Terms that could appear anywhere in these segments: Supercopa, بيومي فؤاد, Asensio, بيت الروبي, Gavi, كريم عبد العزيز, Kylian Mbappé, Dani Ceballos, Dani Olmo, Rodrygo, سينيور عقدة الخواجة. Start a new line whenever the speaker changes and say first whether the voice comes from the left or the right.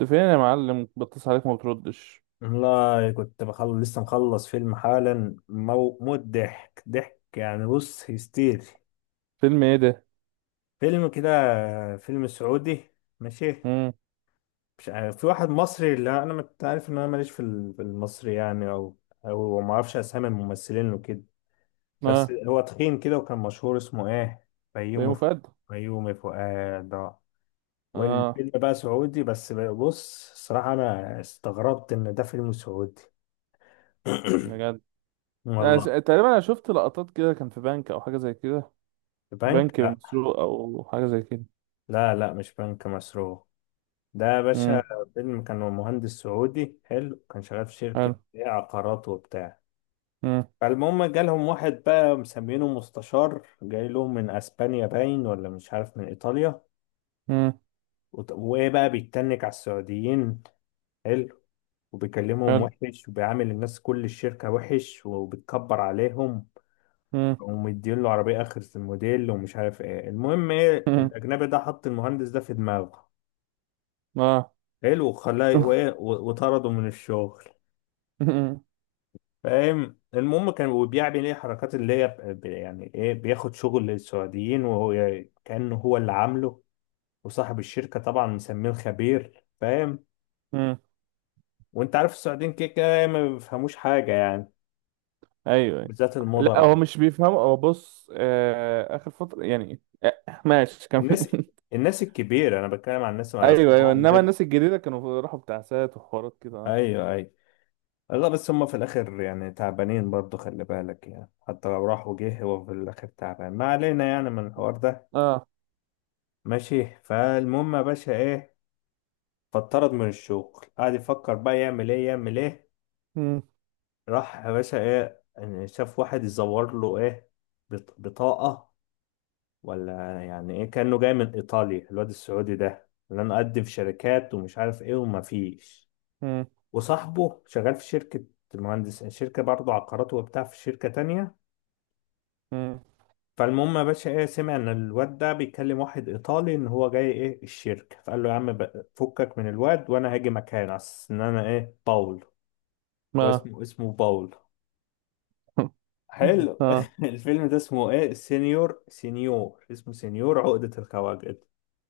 right: انت فين يا معلم؟ بتصل عليك ما بتردش.
left: والله كنت بخلص لسه مخلص فيلم حالا. موت ضحك ضحك يعني. بص هيستيري.
right: فيلم ايه ده؟
left: فيلم كده، فيلم سعودي، ماشي.
right: امم.
left: مش عارف، في واحد مصري. لا انا عارف ان انا ماليش في المصري، يعني، او ما اعرفش اسامي الممثلين وكده. بس
right: اه.
left: هو تخين كده وكان مشهور، اسمه ايه؟ بيومي
right: بيومي
left: فؤاد.
right: فؤاد.
left: بيومي فؤاد آه.
right: اه،
left: والفيلم بقى سعودي، بس بص الصراحة انا استغربت ان ده فيلم سعودي.
right: بجد؟
left: والله.
right: تقريبا انا شفت لقطات كده، كان في بنك او حاجه زي كده.
left: البنك؟
right: بنك
left: لا.
right: مسروق او حاجه زي كده.
left: لا، لا، مش بنك مسروق. ده يا باشا
right: امم.
left: فيلم كان هو مهندس سعودي حلو، كان شغال في شركة،
right: حلو.
left: إيه، عقارات وبتاع.
right: امم.
left: فالمهم جالهم واحد بقى مسمينه مستشار، جاي لهم من اسبانيا باين، ولا مش عارف، من ايطاليا.
right: امم.
left: وايه بقى، بيتنك على السعوديين. حلو. وبيكلمهم
right: حلو.
left: وحش، وبيعامل الناس كل الشركة وحش، وبيتكبر عليهم،
right: امم.
left: ومدين له عربية آخر الموديل ومش عارف ايه. المهم ايه،
right: امم.
left: الأجنبي ده حط المهندس ده في دماغه،
right: اه.
left: حلو، وخلاه وإيه، وطرده من الشغل.
right: امم.
left: فاهم؟ المهم كان وبيعمل ايه حركات اللي هي يعني ايه، بياخد شغل للسعوديين وهو كأنه هو اللي عامله. وصاحب الشركة طبعا مسميه الخبير، فاهم.
right: امم.
left: وانت عارف السعوديين كده كده ما بيفهموش حاجة يعني.
right: ايوه، أيوة.
left: بالذات
right: لا
left: المدراء.
right: هو مش بيفهم، هو بص اخر فتره يعني، ماشي كم.
left: الناس الناس الكبيرة انا بتكلم عن الناس، على أساس إن
right: ايوه، ايوه،
left: هو
right: انما
left: مدير.
right: الناس الجديده كانوا راحوا بتاع سات وحوارات كده، اه.
left: ايوه، ايوه. لا بس هم في الاخر يعني تعبانين برضه، خلي بالك يعني. حتى لو راح وجه هو في الاخر تعبان. ما علينا يعني من الحوار ده.
right: اه.
left: ماشي. فالمهم يا باشا ايه، فاتطرد من الشغل. قعد يفكر بقى يعمل ايه، يعمل ايه.
right: مم.
left: راح يا باشا ايه يعني، شاف واحد يزور له ايه، بطاقة ولا يعني ايه، كأنه جاي من ايطاليا. الواد السعودي ده اللي انا اقدم في شركات ومش عارف ايه، وما فيش. وصاحبه شغال في شركة، المهندس، شركة برضه عقارات وبتاع، في شركة تانية.
right: مم.
left: فالمهم يا باشا ايه، سمع ان الواد ده بيكلم واحد ايطالي ان هو جاي ايه الشركه. فقال له يا عم فكك من الواد، وانا هاجي مكانه على اساس ان انا ايه، باول. هو
right: ما
left: اسمه باول. حلو.
right: اه،
left: الفيلم ده اسمه ايه، سينيور، سينيور، اسمه سينيور عقدة الخواجد.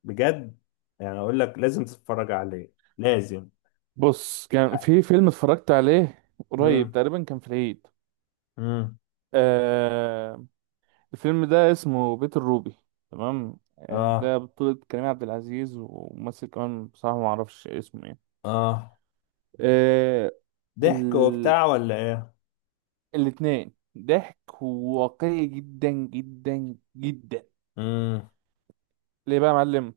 left: بجد. يعني اقول لك لازم تتفرج عليه، لازم.
right: بص كان في فيلم اتفرجت عليه، قريب
left: امم.
right: تقريبا كان في العيد.
left: امم.
right: آه. الفيلم ده اسمه بيت الروبي. تمام.
left: اه.
right: ده بطولة كريم عبد العزيز وممثل كمان، بصراحة ما اعرفش اسمه ايه.
left: اه.
right: آه.
left: ضحك
right: ال...
left: وبتاع ولا ايه؟
right: الاتنين ضحك واقعي جدا جدا جدا.
left: امم.
right: ليه بقى يا معلم؟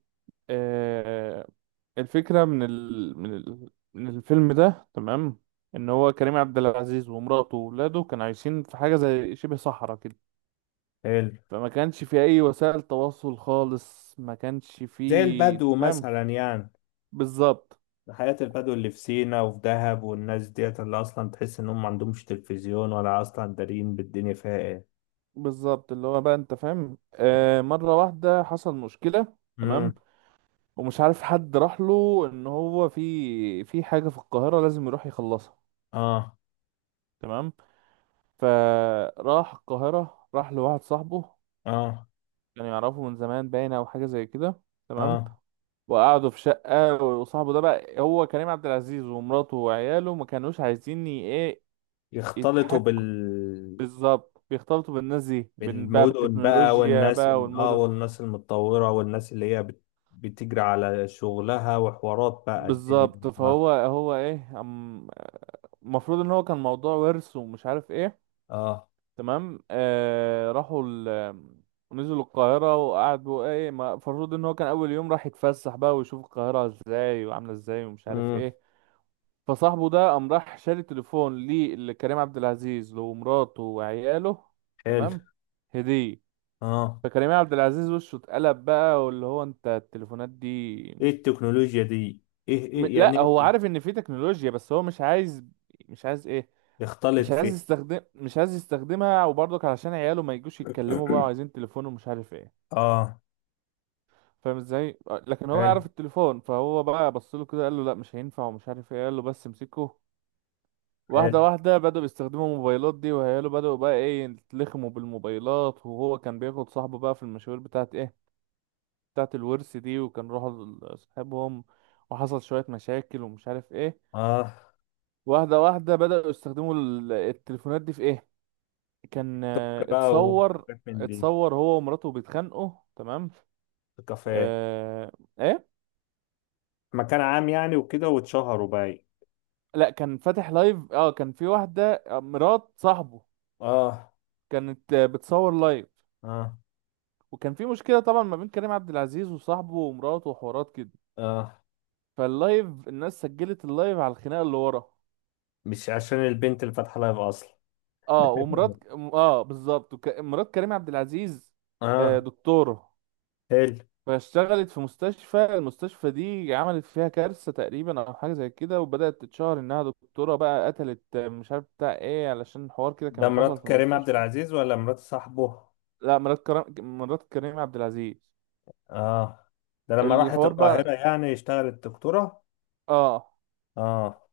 right: آه، الفكرة من الفيلم ده، تمام. ان هو كريم عبد العزيز ومراته وولاده كانوا عايشين في حاجة زي شبه صحراء كده.
left: حلو.
right: فما كانش في اي وسائل تواصل خالص، ما كانش في،
left: زي
right: انت
left: البدو
right: فاهم.
left: مثلا يعني،
right: بالظبط.
left: حياة البدو اللي في سينا وفي دهب والناس ديت اللي أصلا تحس إنهم ما عندهمش تلفزيون، ولا أصلا دارين بالدنيا فيها إيه.
right: بالظبط، اللي هو بقى انت فاهم، مرة واحدة حصل مشكلة.
left: مم.
right: تمام. ومش عارف حد راح له ان هو في حاجة في القاهرة لازم يروح يخلصها.
left: آه.
right: تمام. فراح القاهرة، راح لواحد صاحبه.
left: آه.
right: كانوا يعرفوا من زمان باينة او حاجة زي كده. تمام.
left: آه.
right: وقعدوا في شقة، وصاحبه ده بقى هو كريم عبد العزيز، ومراته وعياله ما كانوش عايزين ايه،
left: يختلطوا بال،
right: يتحكوا. بالظبط، بيختلطوا بالناس دي بقى
left: بالمدن بقى
right: بالتكنولوجيا
left: والناس
right: بقى والمدن.
left: والناس المتطورة والناس اللي هي بتجري على شغلها وحوارات بقى الدنيا دي.
right: بالظبط.
left: آه.
right: فهو هو ايه المفروض ان هو كان موضوع ورث ومش عارف ايه.
left: آه.
right: تمام. راحوا نزلوا القاهرة وقعدوا ايه، المفروض ان هو كان اول يوم راح يتفسح بقى ويشوف القاهرة ازاي وعاملة ازاي ومش عارف
left: مم.
right: ايه. فصاحبه ده قام راح شاري تليفون لكريم عبد العزيز، لمراته وعياله.
left: حلو.
right: تمام. هدية.
left: آه.
right: فكريم عبد العزيز وشه اتقلب بقى، واللي هو انت التليفونات دي.
left: إيه التكنولوجيا دي؟ إيه إيه يعني
right: لا هو
left: إيه.
right: عارف ان في تكنولوجيا بس هو مش عايز. مش عايز ايه؟
left: يختلط في.
right: مش عايز يستخدمها، وبرضك علشان عياله ما يجوش يتكلموا بقى، وعايزين تليفون ومش عارف ايه.
left: آه.
right: فاهم ازاي. لكن هو
left: حلو.
right: يعرف التليفون، فهو بقى بص له كده قال له لا مش هينفع ومش عارف ايه، قال له بس امسكه. واحدة
left: حلو.
right: واحدة بدأوا يستخدموا الموبايلات دي، وهيالو بدأوا بقى ايه يتلخموا بالموبايلات، وهو كان بياخد صاحبه بقى في المشاوير بتاعت ايه، بتاعت الورث دي. وكان راحوا لصاحبهم، وحصل شوية مشاكل ومش عارف ايه.
left: آه.
right: واحدة واحدة بدأوا يستخدموا التليفونات دي في ايه. كان،
left: سك بقى
right: اتصور،
left: وحاجات من دي.
right: اتصور هو ومراته بيتخانقوا. تمام.
left: في كافيه،
right: اه. ايه.
left: مكان عام يعني وكده، واتشهروا بقى.
right: لا، كان فاتح لايف. اه كان في واحدة، مرات صاحبه،
left: اه.
right: كانت بتصور لايف.
left: اه.
right: وكان في مشكله طبعا ما بين كريم عبد العزيز وصاحبه ومراته وحوارات كده.
left: اه.
right: فاللايف الناس سجلت اللايف على الخناقه اللي ورا.
left: مش عشان البنت اللي فاتحه لايف اصلا.
right: اه، ومرات. اه، بالظبط. مرات كريم عبد العزيز
left: اه.
right: دكتوره.
left: حلو.
right: فاشتغلت في مستشفى، المستشفى دي عملت فيها كارثه تقريبا او حاجه زي كده، وبدات تتشهر انها دكتوره بقى قتلت، مش عارف بتاع ايه، علشان حوار كده
left: ده
right: كان
left: مرات
right: حصل في
left: كريم عبد
right: المستشفى.
left: العزيز ولا مرات صاحبه؟
right: لا، مرات كريم عبد العزيز.
left: اه. ده لما راحت
right: الحوار
left: القاهرة
right: بقى،
left: يعني اشتغلت دكتورة.
right: اه،
left: اه.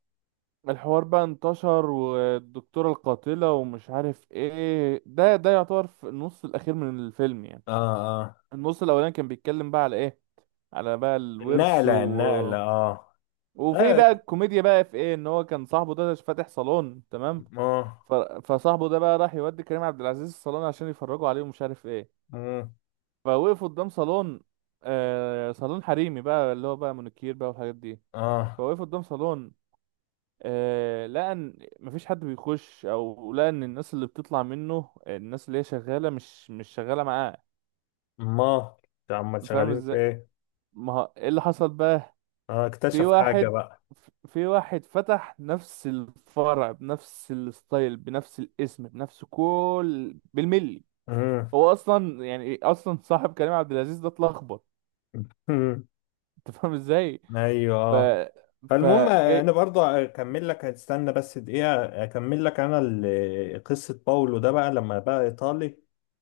right: الحوار بقى انتشر، والدكتورة القاتلة ومش عارف ايه. ده يعتبر في النص الأخير من الفيلم يعني.
left: اه. اه.
right: النص الأولاني كان بيتكلم بقى على ايه، على بقى الورث
left: النقلة النقلة، اه.
right: وفي
left: اه.
right: بقى الكوميديا بقى في ايه، ان هو كان صاحبه ده فاتح صالون، تمام.
left: اه.
right: ف... فصاحبه ده بقى راح يودي كريم عبد العزيز الصالون عشان يفرجوا عليه ومش عارف ايه.
left: مم.
right: فوقفوا قدام صالون، صالون حريمي بقى، اللي هو بقى منوكير بقى والحاجات دي.
left: اه.
right: فوقفوا قدام صالون، لقى ان مفيش حد بيخش، او لقى ان الناس اللي بتطلع منه، الناس اللي هي شغاله مش شغاله معاه.
left: ما عم
right: فاهم
left: شغالين في
right: ازاي.
left: ايه.
right: ما هو ايه اللي حصل بقى؟
left: اه،
right: في
left: اكتشف حاجة
right: واحد
left: بقى.
right: في واحد فتح نفس الفرع بنفس الستايل بنفس الاسم بنفس كل بالملي.
left: مم.
right: هو اصلا يعني اصلا صاحب كريم عبد العزيز ده اتلخبط. انت فاهم ازاي.
left: ايوه،
right: ف
left: اه. فالمهم، انا
right: فجاي.
left: برضو اكمل لك، هتستنى بس دقيقه اكمل لك انا قصه باولو ده بقى لما بقى ايطالي.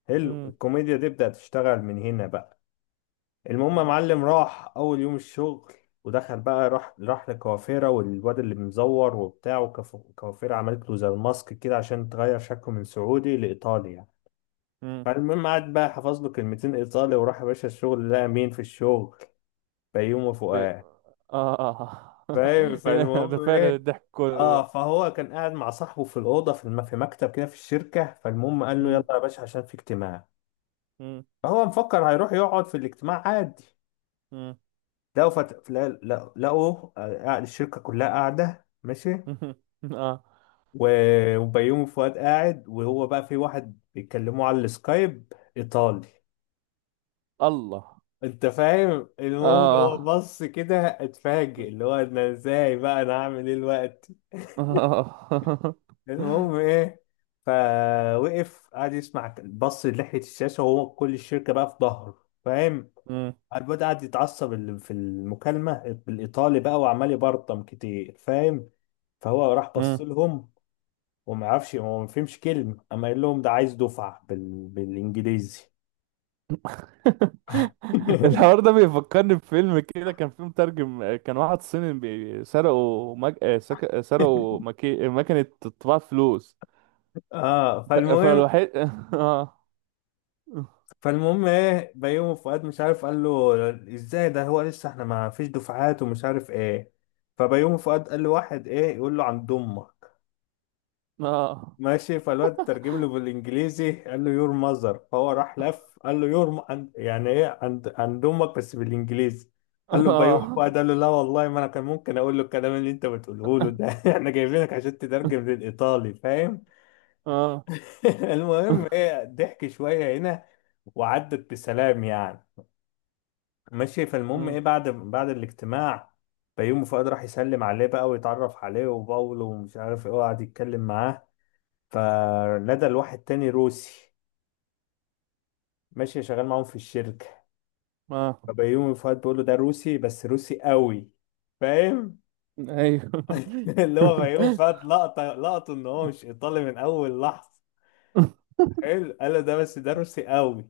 left: حلو،
right: مم.
left: الكوميديا دي بدات تشتغل من هنا بقى. المهم يا
right: مم.
left: معلم، راح اول يوم الشغل ودخل بقى، راح لكوافيرا، والواد اللي مزور وبتاع، وكوافيرا عملت له زي الماسك كده عشان تغير شكله من سعودي لايطالي يعني.
right: مم.
left: فالمهم قعد بقى حفظ له كلمتين ايطالي، وراح يا باشا الشغل. لقى مين في الشغل؟ فيومه
right: ب-
left: فؤاد.
right: اه.
left: فاهم؟
right: هنا ده
left: فالمهم
right: فعلا
left: ايه،
right: الضحك كله.
left: اه، فهو كان قاعد مع صاحبه في الاوضه، في مكتب كده في الشركه. فالمهم قال له
right: مم.
left: يلا يا باشا عشان في اجتماع.
right: مم.
left: فهو مفكر هيروح يقعد في الاجتماع عادي.
right: مم.
left: لقوا فت... لا- لا- لقوا آه، قاعد- الشركه كلها قاعده، ماشي.
right: اه.
left: وبيومي فؤاد قاعد، وهو بقى في واحد بيتكلموا على السكايب، ايطالي.
right: الله.
left: انت فاهم؟
right: اه،
left: المهم هو
right: آه.
left: بص كده، اتفاجئ اللي هو انا ازاي بقى، انا هعمل ايه الوقت. المهم ايه، فوقف قعد يسمع، بص لحية الشاشة وهو كل الشركة بقى في ظهره، فاهم.
right: مم.
left: الواد قعد يتعصب في المكالمة بالإيطالي بقى وعمال يبرطم كتير، فاهم. فهو راح
right: مم.
left: بص لهم، وما يعرفش. هو ما فهمش كلمة، أما قال لهم ده عايز دفعة بالإنجليزي.
right: الحوار ده بيفكرني بفيلم كده، كان فيه مترجم، كان واحد صيني، سرقوا سرقوا مكنة طباعة فلوس.
left: اه. فالمهم
right: فالوحيد. اه.
left: فالمهم ايه، بيومي فؤاد مش عارف قال له ازاي، ده هو لسه احنا ما فيش دفعات ومش عارف ايه. فبيومي فؤاد قال له واحد ايه، يقول له عند امك.
right: اه.
left: ماشي. فالواد ترجم له بالانجليزي، قال له يور ماذر. فهو راح لف قال له يور يعني ايه، عند امك، بس بالانجليزي. قال له بيومي
right: اه.
left: فؤاد قال له لا والله، ما انا كان ممكن اقول له الكلام اللي انت بتقوله له ده. احنا جايبينك عشان تترجم للايطالي، فاهم.
right: اه.
left: المهم ايه، ضحك شويه هنا، وعدت بسلام يعني. ماشي. فالمهم ايه،
right: مم.
left: بعد الاجتماع بيومي فؤاد راح يسلم عليه بقى ويتعرف عليه، وباولو ومش عارف ايه، وقعد يتكلم معاه. فندى لواحد تاني روسي، ماشي، شغال معاهم في الشركة.
right: اه.
left: فبيومي فؤاد بيقول له ده روسي، بس روسي قوي، فاهم.
right: ايوه.
left: اللي هو بيومي فؤاد لقطة لقطه ان هو مش ايطالي من اول لحظة. حلو. قال له ده، بس ده روسي قوي.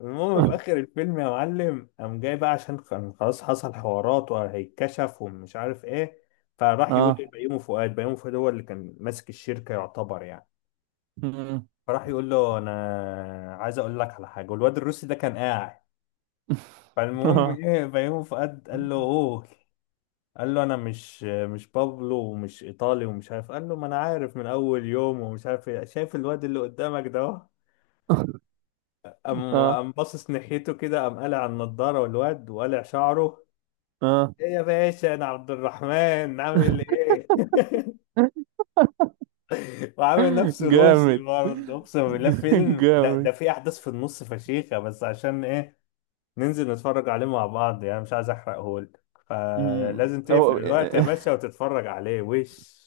left: المهم في اخر الفيلم يا معلم قام جاي بقى، عشان كان خلاص حصل حوارات وهيتكشف ومش عارف ايه. فراح يقول لبيومي فؤاد، بيومي فؤاد هو اللي كان ماسك الشركه يعتبر يعني.
right: اه.
left: فراح يقول له انا عايز اقول لك على حاجه. والواد الروسي ده كان قاعد. فالمهم
right: اه.
left: ايه، بيومي فؤاد قال له قول. قال له انا مش بابلو ومش ايطالي ومش عارف. قال له ما انا عارف من اول يوم ومش عارف ايه، شايف الواد اللي قدامك ده أهو؟ قام
right: اه.
left: قام باصص ناحيته كده، قام قالع النضاره والواد، وقالع شعره،
right: اه.
left: ايه يا باشا انا عبد الرحمن، عامل ايه. وعامل نفسه روسي
right: جامد.
left: برضه، اقسم بالله. فيلم ده
right: جامد.
left: ده فيه احداث في النص فشيخه، بس عشان ايه، ننزل نتفرج عليه مع بعض يعني، مش عايز احرقهولك. فلازم تقفل
right: أو.
left: الوقت يا باشا وتتفرج عليه. وش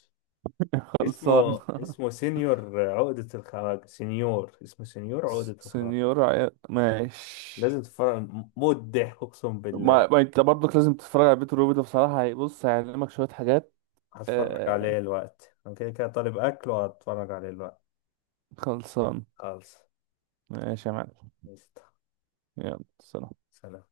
right: خلصان.
left: اسمه، اسمه سينيور عقدة الخواجة، سينيور، اسمه سينيور عقدة الخواجة.
right: سنيور عيال، ماشي.
left: لازم تتفرج، موت ضحك، اقسم
right: ما,
left: بالله.
right: ما انت برضك لازم تتفرج على بيت الروبي ده، بصراحة هيبص هيعلمك شوية حاجات.
left: هتفرج
right: آه...
left: عليه الوقت، انا كده كده طالب اكل وهتفرج عليه الوقت.
right: خلصان.
left: خالص.
right: ماشي يا معلم. يلا، سلام.
left: سلام.